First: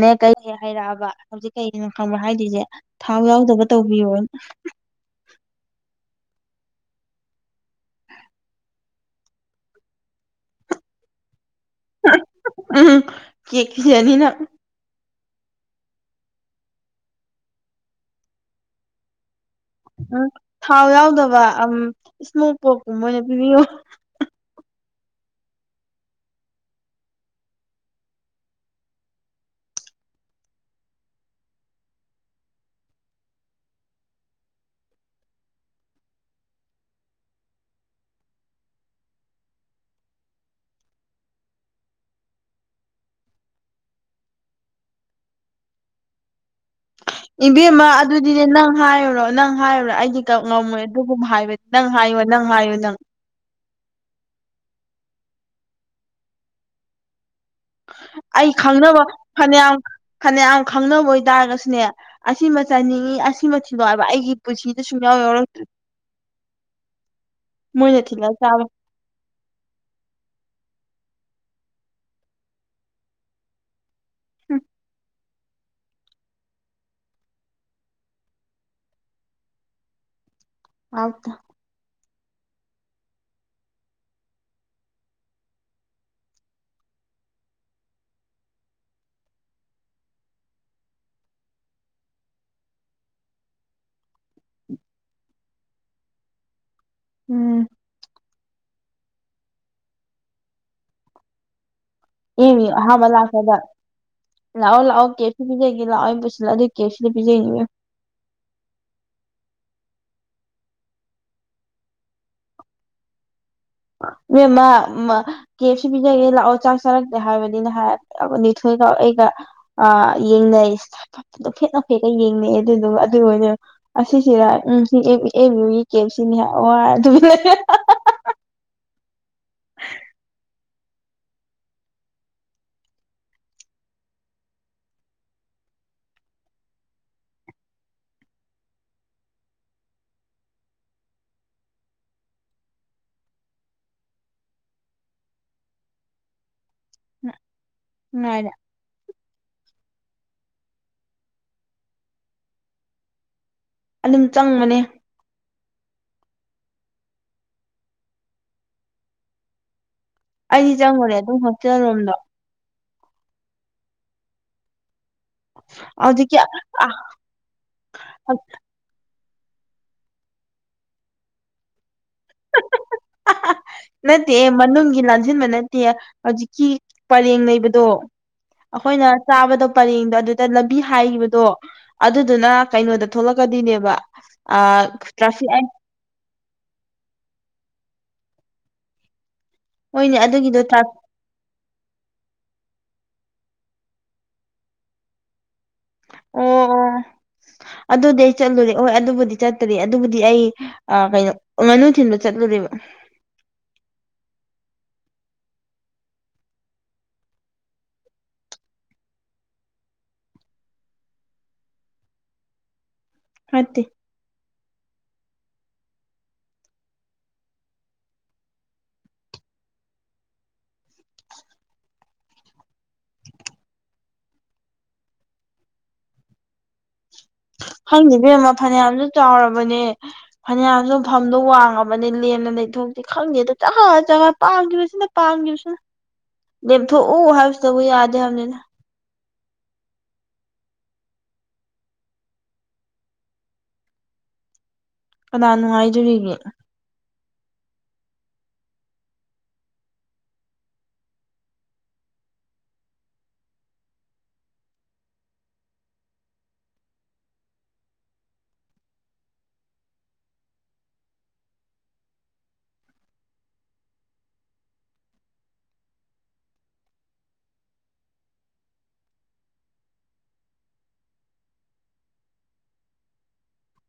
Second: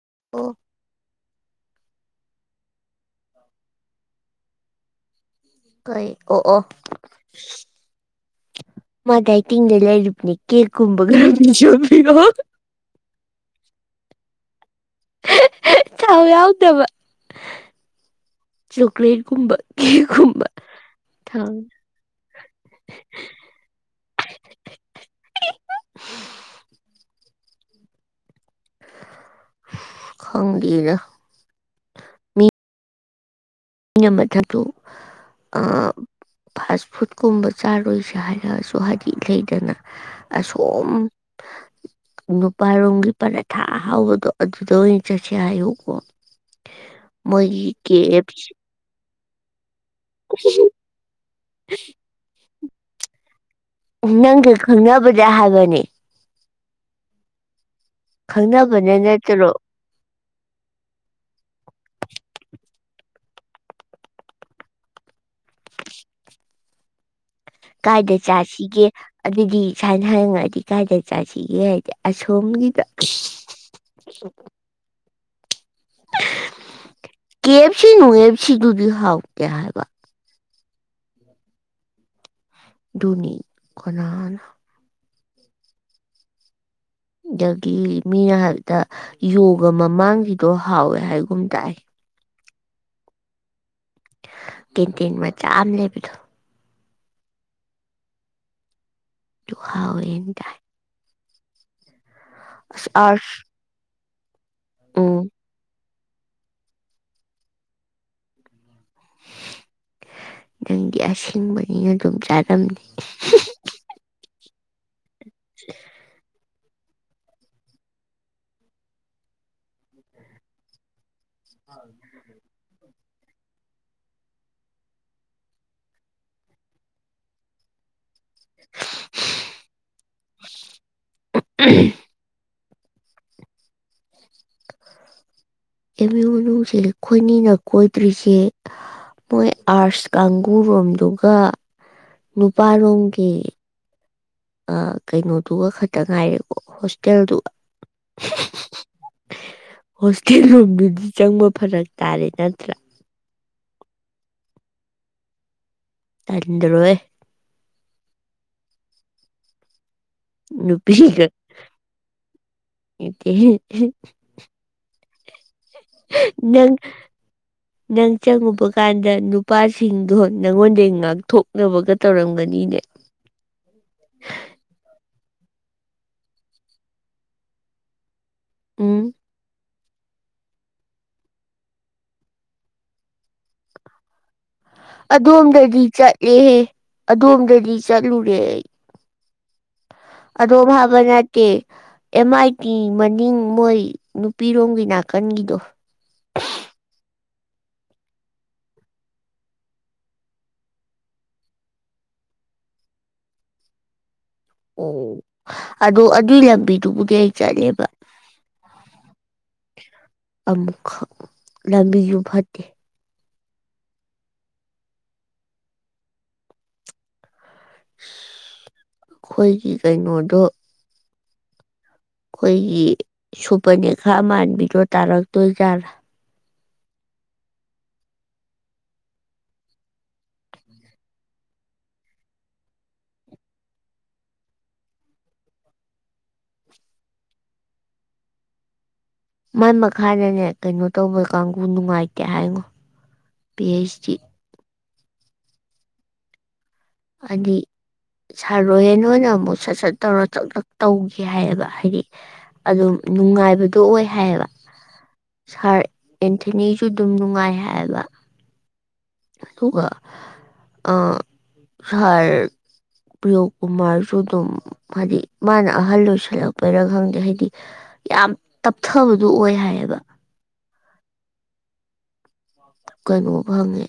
ꯅꯦ ꯀꯩ ꯑꯣ ꯍꯥꯏꯩꯔꯛꯑꯕ ꯍꯧꯖꯤꯛ ꯀꯒꯤꯅꯣ ꯈꯪꯕ꯭ꯔꯥ ꯍꯥꯏꯔꯤꯁꯦ ꯊꯥꯎ ꯌꯥꯎꯗꯕ ꯇꯧꯕꯤꯌꯣꯅ ꯍꯣꯏ ꯑꯣ ꯑꯣ ꯃꯥ ꯗꯥꯏꯇꯤꯡꯗ ꯂꯩꯏꯔꯤꯝꯅꯦ ꯀꯦꯛ ꯀꯨꯝꯕꯒ ꯕꯤꯗꯣ ꯅꯤꯅ ꯆꯍ ꯌꯥꯎꯗꯕ ꯆꯣꯀ꯭ꯂꯦꯠꯀꯨꯝꯕ ꯎꯝ ꯀꯦꯛꯀꯨꯝꯕ ꯊꯥꯎ ꯌꯥꯎꯗꯕ ꯑ ꯊꯥꯎ ꯏꯁꯃꯣꯛ ꯄꯣꯛꯀꯨꯝꯕ ꯑꯣꯏꯅ ꯄꯤꯕꯤꯌꯣ [unintelligible] ꯈꯪꯗꯒ ꯃꯤ ꯑꯩꯅ ꯃꯊꯁꯨ ꯑ ꯐꯥꯁ ꯐꯨꯗꯀꯨꯝꯕ ꯆꯥꯔꯣꯏꯁꯦ ꯍꯥꯏꯔꯒꯁꯨ ꯍꯥꯏꯗꯤ ꯂꯩꯗꯅ ꯑꯁꯣꯝ [unintelligible] ꯅꯨꯄꯥꯔꯣꯝꯒꯤ ꯄꯔꯥꯊꯥ ꯍꯥꯎꯕꯗꯣ ꯑꯗꯨꯗ ꯑꯣꯏꯅ ꯆꯠꯁꯦ ꯍꯥꯏꯌꯨꯀꯣ ꯃꯣꯏꯒꯤ ꯏꯕꯦꯝꯃ ꯀꯦ ꯑꯗꯨꯗꯤꯅꯦ ꯑꯦꯐ ꯅꯪ ꯅꯪ ꯍꯥꯏꯔꯨꯔꯣ ꯅꯪ ꯍꯥꯏꯔꯨꯔꯣ ꯑꯩꯗꯤ ꯀ ꯁꯤ ꯉꯝꯃꯣꯏ ꯑꯗꯨꯒꯨꯝꯕ ꯍꯥꯏꯕ ꯅꯪ ꯍꯥꯏꯌꯣ ꯅꯪ ꯍꯥꯏꯌꯣ ꯅꯪ ꯅꯪꯒ ꯈꯪꯅꯕꯗ ꯍꯥꯏꯕꯅꯤ ꯑꯩ ꯈꯪꯅꯕꯅ ꯈꯪꯅꯕ ꯅꯠꯇ꯭ꯔꯣ ꯐꯅꯌꯥꯝ ꯐꯅꯌꯥꯝ ꯈꯪꯅꯕ ꯑꯣꯏꯇꯥꯔꯒꯁꯨꯅꯦ ꯑꯁꯤ ꯆꯥꯅꯤꯡꯉꯤ ꯑꯁꯤꯃꯊꯤꯗꯣ ꯍꯥꯏꯕ ꯑꯩꯒꯤ ꯄꯨꯟꯁꯤꯗ ꯁꯨꯡꯌꯥꯎ ꯌꯥꯎꯔꯛꯇ꯭ꯔꯤ ꯃꯣꯏꯅ ꯀꯥꯏꯗ ꯊꯤꯜꯂꯛ ꯆꯥꯕ ꯆꯥꯁꯤꯒꯦ ꯑꯗꯨꯗꯤ ꯁꯥꯏꯅ ꯍꯪꯔꯉꯗꯤ ꯀꯥꯏꯗ ꯆꯁꯤ ꯌꯦ ꯍꯥꯏꯦ ꯑ ꯁꯣꯝꯒꯤꯗ ꯀ ꯑꯦꯐꯁꯤ ꯅꯨ ꯑꯦꯐꯁꯤ ꯇꯗꯤ ꯍꯥꯎ ꯀꯌꯥ ꯍꯥꯏꯕ ꯑꯗ ꯅꯤꯅꯤ ꯀꯅꯥ ꯑꯗꯒꯤ ꯃꯤꯅ ꯍꯥꯏꯕꯗ ꯌꯣꯒ ꯃꯃꯥꯡꯁꯤꯗꯣ ꯍꯥꯎꯋꯦ ꯍꯥꯏꯒꯨꯝ ꯇꯥꯏ ꯇꯤꯟ ꯇꯤꯟ ꯃꯆꯥ ꯑꯃ ꯂꯩꯦꯕꯤꯗꯣ ꯎꯝ ꯇꯨ ꯍꯥꯎꯋꯟ ꯇꯥꯏ ꯏꯡꯌ ꯑꯁ ꯑꯍꯥꯟꯕ ꯑꯥꯔꯁ ꯂꯥꯛꯄꯗ ꯂꯥꯛꯑꯣ ꯂꯥꯛꯑꯣ ꯀꯦ ꯎꯝ ꯁꯤꯕꯤꯖꯩ ꯂꯥ ꯄꯨꯁꯤꯂꯗꯤ ꯀꯦꯁꯤꯗ ꯄꯖꯩꯅꯤ ꯅꯪꯗꯤ ꯑꯁꯦꯡꯕꯅꯤꯅ ꯑꯗꯨꯝ ꯆꯥꯔꯅꯤ ꯃꯦꯃꯥ ꯃ ꯀꯦꯑꯦꯞꯁꯤ ꯄꯤꯖꯒꯦ ꯂꯥꯛꯑꯣ ꯆꯥꯁ ꯆꯔꯛꯇꯦ ꯍꯥꯏꯕꯅꯤꯅ ꯍꯥꯏ ꯅꯥꯔꯕ ꯅꯤꯊꯣꯏꯒ ꯑꯩꯒ ꯑ ꯌꯦꯡꯅꯩ ꯗꯣꯛꯐꯦꯠ ꯅꯣꯐꯦꯠꯀ ꯌꯦꯡꯅꯩ ꯑꯗꯨꯗꯨꯒ ꯑꯗꯨ ꯑꯣꯏꯅꯦ ꯑꯁꯤꯁꯤꯔꯥ ꯎꯝ ꯑꯦ ꯑꯦꯝ ꯌꯨꯒꯤ ꯀꯦꯞꯁꯤꯅꯤ ꯌꯔ ꯋꯥꯔ ꯇꯨꯃꯤꯟ ꯂꯩ [unintelligible] ꯑꯦꯝꯌꯨ ꯃꯅꯨꯡꯁꯦ ꯈꯣꯏꯅꯤꯅ ꯀꯣꯏꯗ꯭ꯔꯤꯁꯦ ꯃꯣꯏ ꯑꯥꯔꯁ ꯀꯥꯡꯒꯨꯔꯣꯝꯗꯨꯒ ꯅꯨꯄꯥꯔꯣꯝꯒꯤ ꯑ ꯀꯩꯅꯣꯗꯨꯒ ꯈꯛꯇ ꯉꯥꯏꯔꯦꯀꯣ ꯍꯣꯁꯇꯦꯜꯗꯨꯒ ꯉꯥꯏꯔꯦ ꯍꯣꯁꯇꯦꯜ ꯔꯣꯝꯗꯨꯗꯤ ꯆꯪꯕ ꯐꯔꯛ ꯇꯥꯔꯦ ꯅꯠꯇ꯭ꯔꯥ ꯑꯗꯨꯝ ꯆꯪꯕꯅꯤ ꯇꯟꯗꯔꯣꯏꯑꯦ ꯑꯩꯗꯤ ꯆꯪꯉꯨꯔꯦ ꯅꯨꯄꯤꯒ ꯑꯗꯨꯝ ꯍꯣꯁꯇꯦꯜ ꯔꯣꯝꯗꯣ ꯀꯦꯍꯦ ꯍꯦ ꯍꯧꯖꯤꯛꯀꯤ ꯅꯪ ꯑ ꯅꯪ ꯆꯪꯉꯨꯕ ꯀꯥꯟꯗ ꯅꯨꯞ ꯅꯨꯄꯥꯁꯤꯡꯗꯣ ꯅꯪꯉꯣꯟꯗꯩ ꯉꯥꯛꯊꯣꯛꯅꯕꯒ ꯇꯧꯔꯝꯒꯅꯤꯅꯦ ꯍꯍ ꯅꯠꯇꯦꯍꯦ ꯃꯅꯨꯡꯒꯤ ꯂꯥꯟ ꯖꯤꯟꯕ ꯅꯠꯇꯦꯌ ꯍꯧꯖꯤꯛꯀꯤ ꯄꯔꯦꯡ ꯂꯩꯕꯗꯣ ꯎꯝ ꯑꯈꯣꯏꯅ ꯆꯥꯕꯗꯛ ꯄꯔꯦꯡꯗꯣ ꯑꯗꯨꯗ ꯂꯝꯕꯤ ꯍꯥꯏꯒꯤꯕꯗꯣ ꯑꯗꯨꯗꯨꯅ ꯀꯩꯅꯣꯗ ꯊꯣꯛꯂꯛꯀꯗꯨꯏꯅꯦꯕ ꯑꯗꯣꯝꯗꯗꯤ ꯆꯠꯂꯦꯍꯦ ꯑꯗꯣꯝꯗꯗꯤ ꯆꯠꯂꯨꯔꯦ ꯑꯩ ꯍꯣꯏꯅꯦ ꯑꯗꯣ ꯑꯗꯨꯒꯤꯗꯣ ꯑꯣ ꯐꯥꯕ ꯅꯠꯇꯦ ꯑꯦꯝ ꯃꯥꯏ ꯇꯤ ꯃꯟ ꯅꯤꯡ ꯃꯣꯏ ꯅꯨꯄꯤꯔꯣꯝꯒꯤ ꯅꯥꯀꯟꯒꯤꯗꯣ ꯑꯣ ꯑꯣ ꯑꯗꯨꯗꯤ ꯑꯩ ꯆꯠꯂꯨꯔꯦ ꯍꯣꯏ ꯑꯗꯨꯕꯨꯗꯤ ꯆꯠꯇꯔꯤ ꯑꯗꯨꯕꯨꯗꯤ ꯑꯩ ꯑ ꯀꯩꯅꯣ ꯉꯥꯅꯨ ꯊꯤꯟꯕ ꯆꯠꯂꯨ ꯑꯦꯕ ꯑꯣ ꯑꯗꯨ ꯑꯗꯨꯏ ꯂꯝꯕꯤꯗꯨꯕꯨꯗꯤ ꯑꯩ ꯆꯠꯂꯦꯕ ꯑꯃꯨꯛ ꯈꯛ ꯂꯝꯕꯤꯌꯨ ꯐꯠꯇꯦ ꯍꯇꯦ ꯑꯈꯣꯏꯒꯤ ꯀꯩꯅꯣꯗꯣ ꯈꯣꯏꯒꯤ ꯁꯨꯄꯔꯅꯦꯈ꯭ꯔꯥ ꯃꯥꯟꯕꯤꯗꯣ ꯇꯥꯔꯛꯇꯣꯏꯖꯥꯠꯂꯥ ꯍꯪꯅꯤꯕꯦꯝꯃ ꯐꯅꯌꯥꯝꯁꯨ ꯆꯥꯎꯔꯕꯅꯦ ꯐꯅꯌꯥꯝꯖꯨ ꯐꯝꯗꯣ ꯋꯥꯡꯉꯕꯅꯤ ꯂꯦꯝꯅ ꯂꯩ ꯏꯊꯣꯛꯇꯦ ꯈꯪꯗꯦꯗ ꯆꯒꯥ ꯆꯒꯠ ꯄꯥꯝꯒꯤꯕꯁꯤꯅ ꯄꯥꯝꯒꯤꯕꯁꯤꯅ ꯂꯦꯝꯊꯣꯛꯎ ꯍꯥꯏꯕꯁꯤꯗꯕꯨ ꯌꯥꯗꯦ ꯍꯥꯏꯕꯅꯤꯅ ꯃꯥꯏ ꯃꯈꯥꯗꯅꯦ ꯀꯩꯅꯣ ꯇꯧꯕ ꯀꯥꯡꯒꯨ ꯅꯨꯡꯉꯥꯏꯇꯦ ꯍꯥꯏꯉꯣ ꯄꯤ ꯍꯩꯁ ꯆꯤ ꯀꯅꯥꯟꯅꯨꯡꯉꯥꯏꯖꯔꯤꯒꯦ ꯑꯗꯤ ꯁꯥꯔꯣꯏ ꯍꯦꯅꯣ ꯑꯣꯏꯅ ꯑꯃꯨꯛ ꯁꯠ ꯁꯠ ꯇꯧꯔ ꯆꯛ ꯇꯛ ꯇꯧꯒꯦ ꯍꯥꯏꯌꯦꯕ ꯍꯥꯏꯗꯤ ꯑꯗꯨꯝ ꯅꯨꯡꯉꯥꯏꯕꯗꯣ ꯑꯣꯏ ꯍꯥꯏꯌꯦꯕ ꯁꯥꯔ ꯑꯦꯟꯊꯅꯤꯁꯨ ꯑꯗꯨꯝ ꯅꯨꯡꯉꯥꯏ ꯍꯥꯏꯌꯦꯕ ꯍꯗꯨꯒ ꯑ ꯁꯔ ꯄ꯭ꯔꯤꯌꯣꯀꯨꯃꯥꯔꯁꯨ ꯑꯗꯨꯝ ꯍꯥꯏꯗꯤ ꯃꯥꯅ ꯑꯍꯜ ꯑꯣꯏꯁꯜꯂꯛꯄꯩꯔꯥ ꯈꯪꯗꯦ ꯍꯥꯏꯗꯤ ꯌꯥꯝ ꯇꯞꯊꯕꯗꯨ ꯑꯣꯏ ꯍꯥꯏꯌꯦꯕ ꯀꯩꯅꯣ ꯐꯪꯉꯦ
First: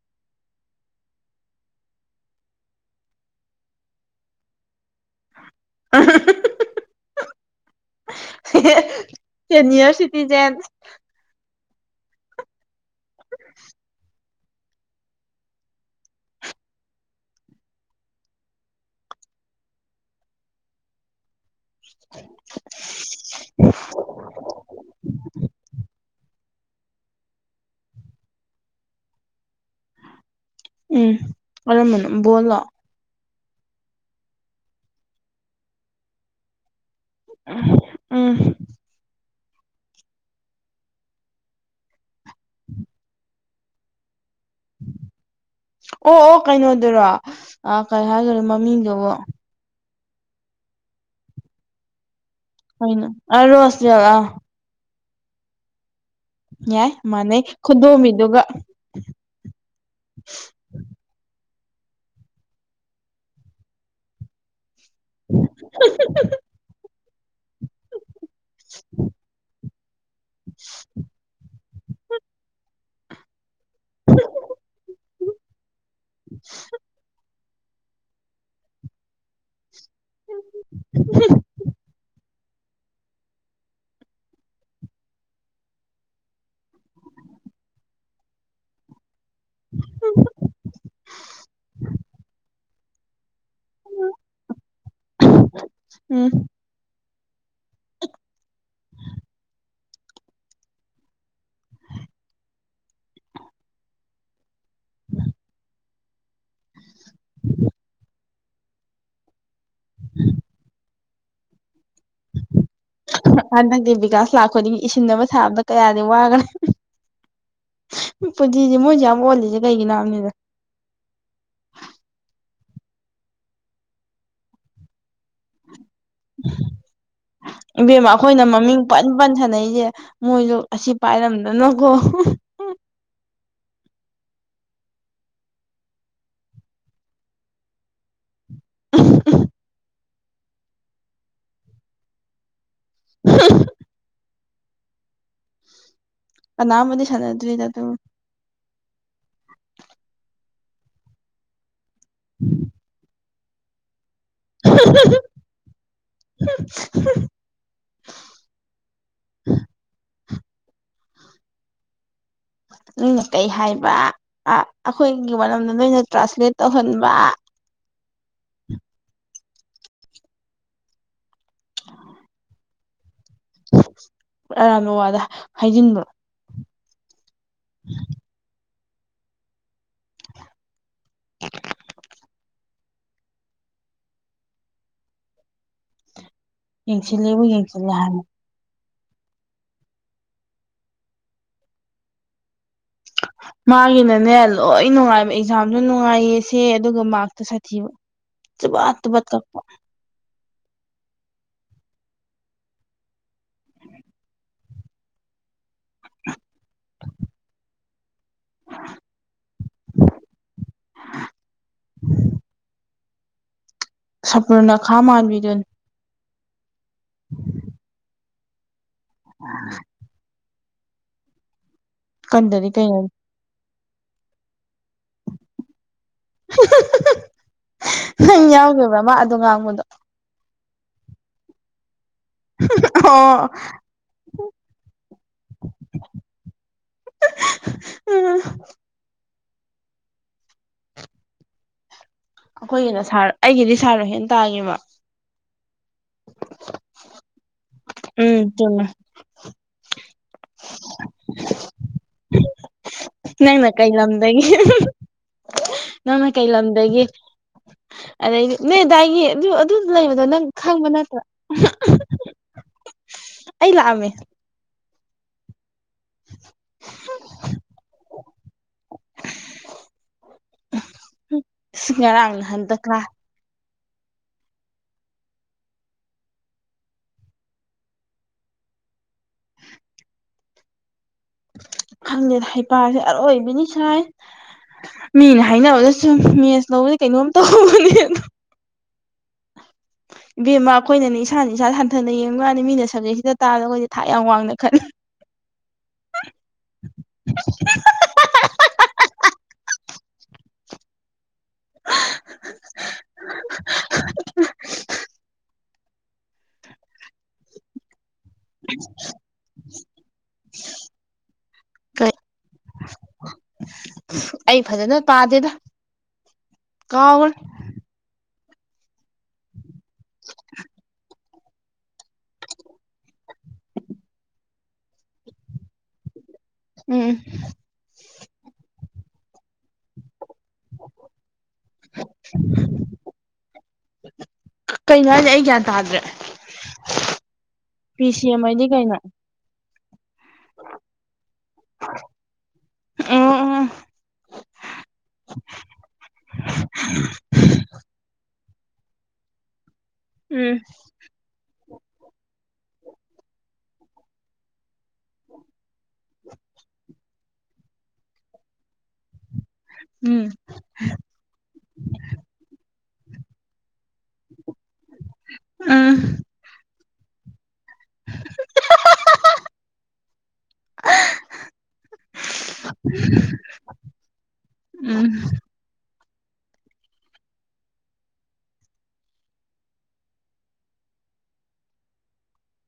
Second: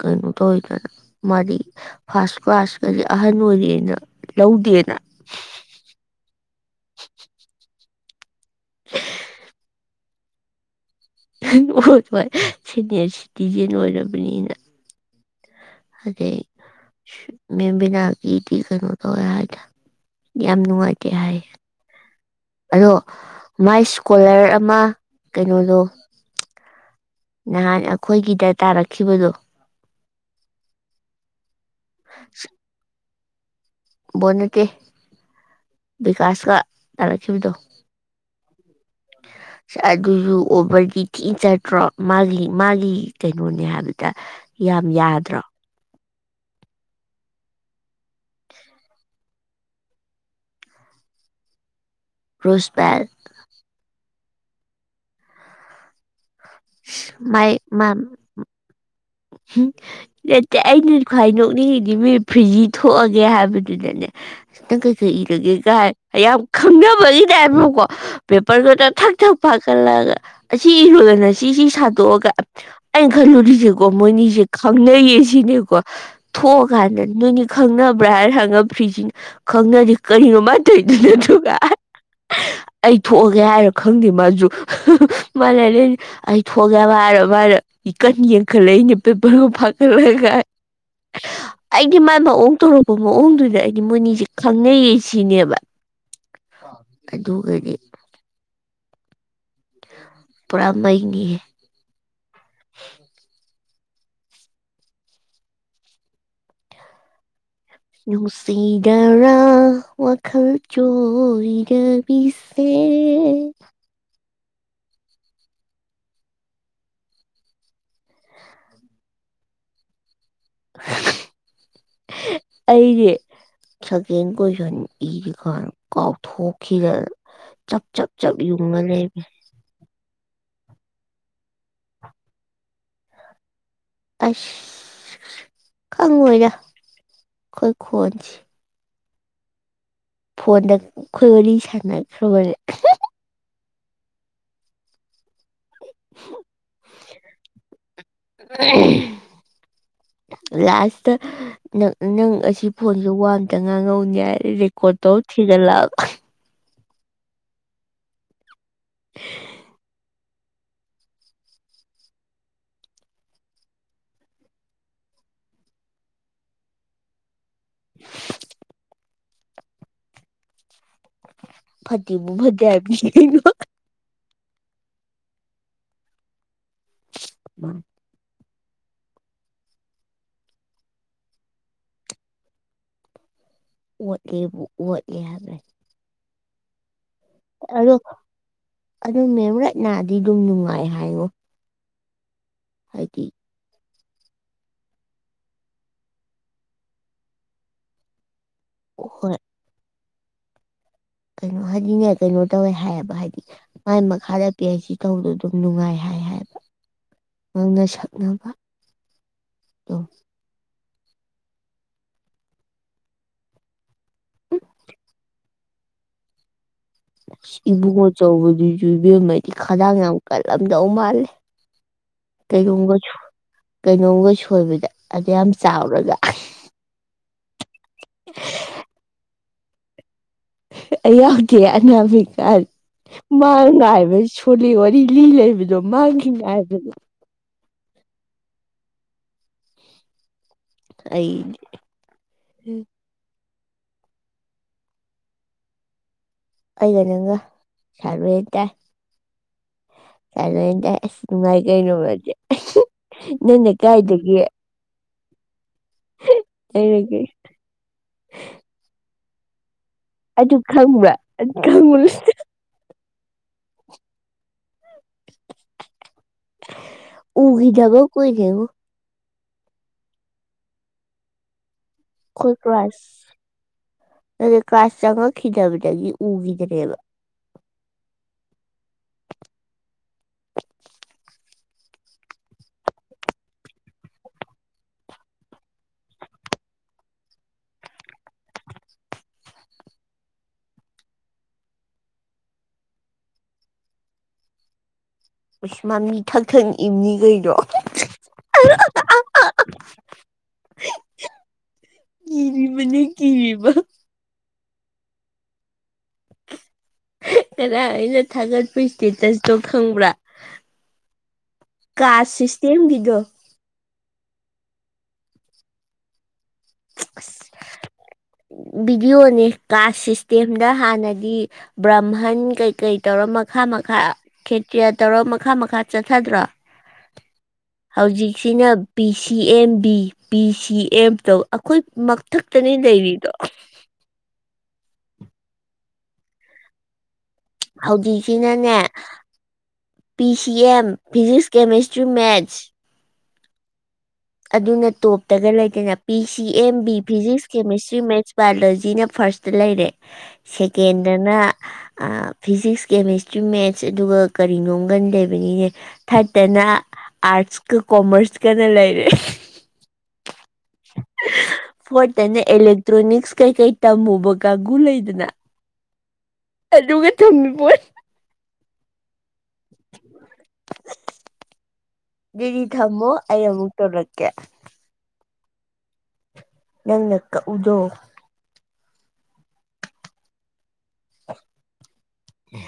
ꯀꯅꯣ ꯇꯧꯋꯦꯗ ꯃꯗꯤ ꯐꯥꯁ ꯀꯂꯥꯁ ꯀꯖꯦ ꯑꯍꯟ ꯑꯣꯏꯔꯑꯦꯅ ꯂꯧ ꯗꯤꯅ ꯁꯅꯤꯌꯔ ꯁꯤꯇꯤꯖꯦꯟ ꯎꯠ ꯍꯣꯏ ꯁꯦꯅꯤꯌꯔ ꯁꯤꯇꯤꯖꯦꯟ ꯑꯣꯏꯔꯕꯅꯤꯅ ꯑꯗꯩ ꯃꯦꯝ ꯕꯤꯅꯥꯒꯤꯗꯤ ꯀꯩꯅꯣ ꯇꯧꯋꯦ ꯍꯥꯏꯗ ꯌꯥꯝ ꯅꯨꯡꯉꯥꯏꯇꯦ ꯍꯥꯏ ꯑꯗꯣ ꯎꯝ ꯃꯥꯏ ꯏꯁꯀꯣꯂꯔ ꯑꯃ ꯀꯩꯅꯣꯗꯣ ꯅꯍꯥꯟ ꯑꯩꯈꯣꯏꯒꯤꯗ ꯇꯥꯔꯛꯈꯤꯕꯗꯣ ꯎꯝ ꯑꯔꯝꯅ ꯣꯂꯣ ꯣ ꯀ ꯀꯥꯁ ꯀ ꯇꯔꯥ ꯊꯕꯤ ꯇꯣ ꯎꯝ ꯑꯗꯨꯁꯨ ꯑꯣꯕꯔꯗꯤ ꯊꯤ ꯆꯠꯇ꯭ꯔꯣ ꯃꯥꯒꯤ ꯃꯥꯒꯤ ꯆ ꯀꯩꯅꯣꯅꯦ ꯍꯥꯏꯕꯗ ꯌꯥꯝ ꯌꯥꯗ꯭ꯔꯣ ꯑꯣ ꯑꯣ ꯀꯩꯅꯣꯗꯨꯔꯣ ꯀꯩ ꯍꯥꯏꯈꯔꯦ ꯃꯃꯤꯡꯗꯨꯕꯨ ꯔꯣꯁꯕꯦꯜ ꯍꯅ ꯑꯔꯣ ꯑꯁꯒꯂ ꯌꯥꯏ ꯃꯥꯅꯦꯩ ꯈꯨꯗꯣꯃꯤꯗꯨꯒ ꯑꯩꯅꯤ ꯈ ꯅꯣꯛꯅꯤꯡꯉꯤꯗꯤ ꯃꯤ ꯐ꯭ꯔꯤꯖꯤ ꯊꯣꯛꯑꯒꯦ ꯍꯥꯏꯕꯗꯨꯗꯅꯦ ꯈꯤꯇꯪ ꯏꯔꯒꯦ ꯀꯥꯏ ꯑꯩ ꯌꯥꯝ ꯈꯪꯅꯕꯒꯤꯅꯦ ꯍꯥꯏꯕꯀꯣ ꯄꯦꯄꯔ ꯈꯛꯇ ꯊꯛ ꯊꯛ ꯈꯜꯂꯛꯑꯒ ꯑꯁꯤ ꯏꯔꯣꯏꯗꯅ ꯁꯤꯁꯤ ꯁꯥꯠꯇꯣꯛꯑꯒ ꯑꯩꯅ ꯈꯜꯂꯨꯔꯤꯁꯦ ꯀꯣ ꯃꯣꯏꯅꯤꯁꯦ ꯈꯪꯅꯩꯌꯦ ꯁꯤꯅꯦꯀꯣ ꯊꯣꯛꯑꯀꯥꯟꯗ ꯅꯣꯏꯅꯤ ꯈꯪꯅꯕ꯭ꯔꯥ ꯍꯥꯏꯅ ꯈꯪꯉꯝ ꯐ꯭ꯔꯤꯁꯤꯅ ꯈꯪꯅꯁꯤ ꯀꯔꯤꯅꯣꯃꯥꯏ ꯇꯧꯗꯣꯏꯅꯠꯇ [unintelligible] ꯑꯩ ꯊꯣꯛꯑꯒꯦ ꯍꯥꯏꯔꯣ ꯈꯪꯗꯦ ꯃꯥꯁꯨ ꯃꯥ ꯂꯩꯅꯦ ꯑꯩ ꯊꯣꯛꯑꯒꯦꯕ ꯍꯥꯏꯔꯣ ꯃꯥꯅ ꯏ ꯀꯅꯤ ꯌꯦ ꯄꯥꯈꯠꯂꯛ ꯑꯩꯅ ꯄꯦꯄꯔꯒ ꯐꯥꯒꯠꯂꯒ ꯑꯩꯒꯤ ꯃꯥꯥꯏ ꯃ ꯑꯣꯡ ꯇꯧꯣꯔꯛꯄ ꯑꯄ ꯃꯑꯣꯡꯗꯨꯗ ꯑꯩꯗꯤ ꯃꯣꯏꯅꯤꯁꯦ ꯈꯪꯅꯩꯌꯦ ꯁꯤꯅꯦꯕ ꯎꯝ ꯑꯗꯨꯒꯗꯤ ꯄꯨꯔꯥ ꯃꯅꯤ ꯎ ꯅꯨꯡꯁꯤꯗꯔꯥ ꯋꯥꯈꯜ ꯆꯣꯏꯗꯕꯤꯁꯦ ꯍꯟꯗꯛꯇꯤ ꯕꯤꯀꯥꯁ ꯂꯥꯛꯄꯗꯤꯡ ꯏꯁꯤꯟꯅꯕ ꯁꯥꯕꯗ ꯀꯌꯥꯗꯤ ꯋꯥꯒꯅꯦ ꯎ ꯄꯨꯗꯤꯗꯤ ꯃꯣꯏꯁꯦ ꯌꯥꯝ ꯑꯣꯜꯂꯤꯁꯦ ꯀꯩꯒꯤ ꯅꯍꯅꯤꯗ ꯑꯩꯁꯦ ꯁꯀꯦꯟ ꯀꯣꯏꯁꯟ ꯏꯁꯦ ꯈꯥ ꯀꯥꯎꯊꯣꯛꯈꯤꯔ ꯆꯞ ꯏꯕꯦꯝꯃ ꯆꯞ ꯆꯞ ꯌꯨꯡꯒꯅꯦ ꯃꯣꯏꯗꯣ ꯑꯁꯤ ꯄꯥꯏꯔꯝꯗꯅꯀꯣ ꯑꯁ ꯈꯪꯉꯣꯏꯔ ꯑꯩꯈꯣꯏ ꯈꯣꯟꯁꯤꯦ [unintelligible] ꯐꯣꯟꯗ ꯑꯩꯈꯣꯏ ꯋꯥꯔꯤ ꯁꯥꯟꯅꯈ꯭ꯔꯕꯅꯦꯦ [unintelligible] ꯑꯅꯥ ꯃ ꯁꯅ ꯑꯗꯨꯗ ꯇ ꯂꯥꯁꯇ ꯅꯪ ꯑꯁꯤ ꯐꯣꯟꯁꯦ ꯋꯥꯝꯇ ꯉꯥꯡꯍꯧꯅꯦ ꯐꯔꯤꯀꯣ ꯇ ꯊꯒꯂ ꯎ ꯍ [unintelligible] ꯅꯣꯏꯅ ꯀꯩ ꯍꯥꯏꯕ ꯑꯩꯈꯣꯏꯒꯤ ꯃꯔꯝꯗ ꯅꯣꯏꯅ ꯇ꯭ꯔꯥꯟꯁꯂꯦꯠ ꯇꯧꯍꯟꯕ [unintelligible] ꯐꯇꯕꯨ ꯃꯖꯥꯤ ꯑꯔꯥꯟꯕ ꯋꯥꯗ ꯍꯥꯏꯖꯤꯟꯕ꯭ꯔꯣ [unintelligible] [unintelligible] ꯎꯠꯒꯤꯕꯨ ꯎꯠꯒꯤ ꯍꯥꯏꯂꯣꯏ ꯏꯂꯕꯨ ꯌꯦꯡꯁꯤ ꯂꯦ ꯍꯥꯏ ꯑꯗꯨ ꯃꯦꯝꯔꯠꯅꯗꯤ ꯑꯗꯨꯝ ꯅꯨꯡꯉꯥꯏ ꯍꯥꯏꯉꯣ ꯍꯥꯏꯗꯤ ꯃꯥꯒꯤꯅꯅꯦ ꯂꯣꯏ ꯅꯨꯡꯉꯥꯏꯕ ꯑꯦꯛꯖꯥꯝꯁꯨ ꯅꯨꯡꯉꯥꯏꯌꯦꯁꯦ ꯑꯗꯨꯒ ꯃꯥꯔꯁꯇ ꯁꯥꯊꯤꯕ ꯆꯕꯥ ꯇꯕꯠ ꯍꯣꯏ ꯀꯛꯄ ꯀꯩꯅꯣ ꯍꯥꯏꯗꯤꯅꯦ ꯀꯩꯅꯣ ꯇꯧꯋꯦ ꯍꯥꯏꯌꯦꯕ ꯍꯥꯏꯗꯤ ꯃꯥꯏ ꯃꯈꯥꯗ ꯄꯤ ꯑꯩꯁꯤ ꯇꯧꯕꯗꯣ ꯑꯗꯨꯝ ꯅꯨꯡꯉꯥꯏ ꯅ ꯁꯛꯅꯕ ꯑꯗꯨꯝ [unintelligible] [inaudible] ꯁꯄꯅꯅ ꯈꯥ ꯃꯥꯟꯕꯤꯗ ꯏꯕꯨꯡꯉ ꯑꯆꯧꯕꯗꯨꯁꯨ ꯏꯕꯦꯝꯃꯩꯗꯤ ꯈꯗꯥꯡ ꯌꯥꯝ ꯀꯜꯂꯝꯗꯧ ꯃꯥꯜꯂꯦ ꯀꯟꯗꯅꯤ ꯀꯩꯅꯣꯝꯒ ꯀꯩꯅꯅꯅꯤ ꯀꯩꯅꯣꯝꯒ ꯁꯣꯏꯕꯗ ꯑꯗꯨ ꯌꯥꯝ ꯆꯥꯎꯔꯒ ꯅꯪ ꯌꯥꯎꯗꯕ꯭ꯔ ꯃꯥ ꯑꯣ ꯉꯥꯡ ꯗ [inaudible] ꯑꯒꯦ ꯑꯅꯥꯃꯀꯔ ꯑꯣ ꯃꯥꯡꯉꯥꯏ ꯍꯥꯏꯕ ꯁꯣꯜꯂꯤ ꯋꯥꯔꯤ ꯂꯤ ꯂꯩꯕꯗꯣ ꯃꯥꯡꯈꯤꯅꯤ ꯍꯥꯏꯕꯗꯣ [unintelligible] ꯑꯩ ꯑꯩꯈꯣꯏꯒꯤꯅ ꯁꯥꯔ ꯑꯩꯒꯤꯗꯤ ꯁꯥꯔꯣ ꯍꯦ ꯇꯥꯡꯉꯦꯕ ꯑꯩꯒ ꯅꯪꯒ ꯁꯥꯔꯨꯦ ꯎꯝ ꯇꯥꯏ ꯆꯨꯝꯃꯦ ꯆꯂꯣ ꯏ ꯇꯉꯥꯏ ꯀꯩꯅꯃꯦ ꯅꯟꯅꯦ ꯀꯥꯏꯗꯒꯦ ꯅꯣꯡ ꯃꯥꯏꯀꯩ ꯂꯝꯗꯒꯤ ꯑꯩꯅꯒꯤ ꯑꯗꯩꯗꯤ ꯅꯣꯏ ꯑꯗꯨꯗꯥꯏꯒꯤ ꯑꯗꯨ ꯑꯗꯨ ꯂꯩ ꯃ ꯅꯪ ꯈꯪꯕ ꯃꯅ ꯃꯜ [inaudible] ꯑꯩ ꯂꯥꯛꯑꯃꯦ ꯎꯒꯤ ꯒꯤ ꯀꯣꯏꯅꯦ ꯉꯔꯥꯡꯅ ꯑꯩꯈꯣꯏ ꯍꯟꯗꯛ ꯀ꯭ꯂꯥꯁ ꯑꯗꯨ ꯀꯥꯁ ꯆꯪꯉꯛꯈꯤꯗꯕꯗꯒꯤ ꯎꯈꯤꯗ꯭ꯔꯦꯕꯥ ꯈꯪꯗꯦꯗꯥ ꯍꯩꯄꯥꯁꯦ ꯑꯔꯣꯏꯕꯤꯅꯤ ꯁꯥꯏ ꯃꯤꯅ ꯍꯥꯏꯅꯕꯗ ꯁꯨꯝ ꯃꯦꯁ ꯂꯧꯕꯗꯤ ꯀꯩꯅꯣꯝ ꯇꯧꯍꯧꯕꯅꯤ ꯍ [unintelligible] [inaudible] ꯕꯦꯝꯃ ꯑꯩꯈꯅꯅꯦ ꯏꯁꯥꯅ ꯏꯁꯥ ꯁꯟꯊꯅ ꯌꯦꯡꯕ ꯃꯥꯥꯟꯅꯤ ꯃꯤꯅ ꯁꯕꯖꯦꯛꯁꯤꯗ ꯇꯥꯔꯗ ꯑꯩꯈꯣꯏꯗꯤ ꯊꯥꯛ ꯌꯥꯝ ꯋꯥꯡꯅ ꯈꯜꯂꯦ ꯀꯩꯁꯃꯥ ꯂꯤ ꯊꯛ ꯊꯛ ꯅꯤꯛꯏꯝꯅ‌ꯦ ꯀꯅ‌ꯣ [unintelligible] ꯀꯤꯔꯤꯕꯅꯦ ꯀꯤꯔꯤꯕꯥ ꯀꯗꯥꯏꯗꯒꯤ ꯊꯥꯒꯠꯄꯥ ꯏꯁꯇꯦꯇꯁꯗꯣ ꯈꯪꯕ꯭ꯔꯥ ꯀꯥ ꯁꯤꯁꯇꯦꯝꯒꯤꯗꯣ ꯑꯩ ꯐꯖꯅ ꯇꯥꯗꯦꯗ ꯀꯥꯎꯈ꯭ꯔꯦ ꯚꯕꯤꯗꯤꯑꯣꯅꯦ ꯀ꯭ꯂꯥꯁ ꯁꯤꯁꯇꯦꯝꯗ ꯍꯥꯟꯅꯗꯤ ꯕ꯭ꯔꯍꯟ ꯀꯩꯀꯩ ꯇꯧꯔ ꯃꯈꯥ ꯃꯈꯥ ꯈꯦꯇ꯭ꯔꯤꯌꯥ ꯇꯧꯔ ꯃꯈꯥ ꯃꯈꯥ ꯆꯠꯊꯗ꯭ꯔꯣ ꯎꯝ ꯍꯧꯖꯤꯛꯁꯤꯅ P C M B B C M ꯇꯧ ꯑꯩꯈꯣꯏ ꯃꯊꯛꯇꯅꯤ ꯂꯩꯔꯤꯗꯣ ꯀꯩꯅꯣ ꯍꯥꯏꯅꯦ ꯑꯩ ꯒ꯭ꯌꯥꯟ ꯇꯥꯗ꯭ꯔꯦ ꯄꯤ ꯁꯤ ꯑꯦꯝꯥꯏꯗꯤ ꯍꯧꯖꯤꯛꯁꯤꯅꯅꯦ ꯀꯩꯅ P C M physics chemistry maths ꯎꯝ ꯎꯝ ꯑꯗꯨꯅ ꯇꯣꯞꯇꯒ ꯂꯩꯗꯅ P C M B physics chemistry maths ꯕꯥꯏꯑꯣꯂꯣꯖꯤꯅ ꯐꯥꯔꯁꯇ ꯂꯩꯔꯦ ꯎꯝ ꯁꯦꯀꯦꯟꯗꯅ ꯐꯤꯖꯤꯛꯁ ꯀꯦꯃꯤꯁꯇ꯭ꯔꯤ ꯃꯦꯠꯁ ꯑꯗꯨꯒ ꯀꯔꯤꯅꯣꯒꯟ ꯂꯩꯕꯅꯤꯅꯦ ꯊꯔꯠꯇꯅ ꯑꯥꯔꯠꯁꯀ ꯀꯣꯃꯔꯁꯀꯅ ꯂꯩꯔꯦ ꯎꯝ [unintelligible] [inaudible] ꯑꯦꯛꯇ꯭ꯔꯣꯅꯤꯛꯁ ꯀꯩꯀꯩ ꯇꯝꯃꯨꯕ ꯀꯥꯡꯒꯨ ꯂꯩꯗꯅ ꯎꯝ ꯑꯗꯨꯒ ꯑꯗꯨꯒ ꯊꯝꯃꯤꯄꯨꯔ [unintelligible] ꯑꯗꯨꯦꯗꯤ ꯊꯝꯃꯣ ꯑꯩ ꯑꯃꯨꯛ ꯇꯧꯂꯛꯀꯦ ꯎꯝ ꯅꯪꯅ ꯎꯗꯣ ꯎꯝ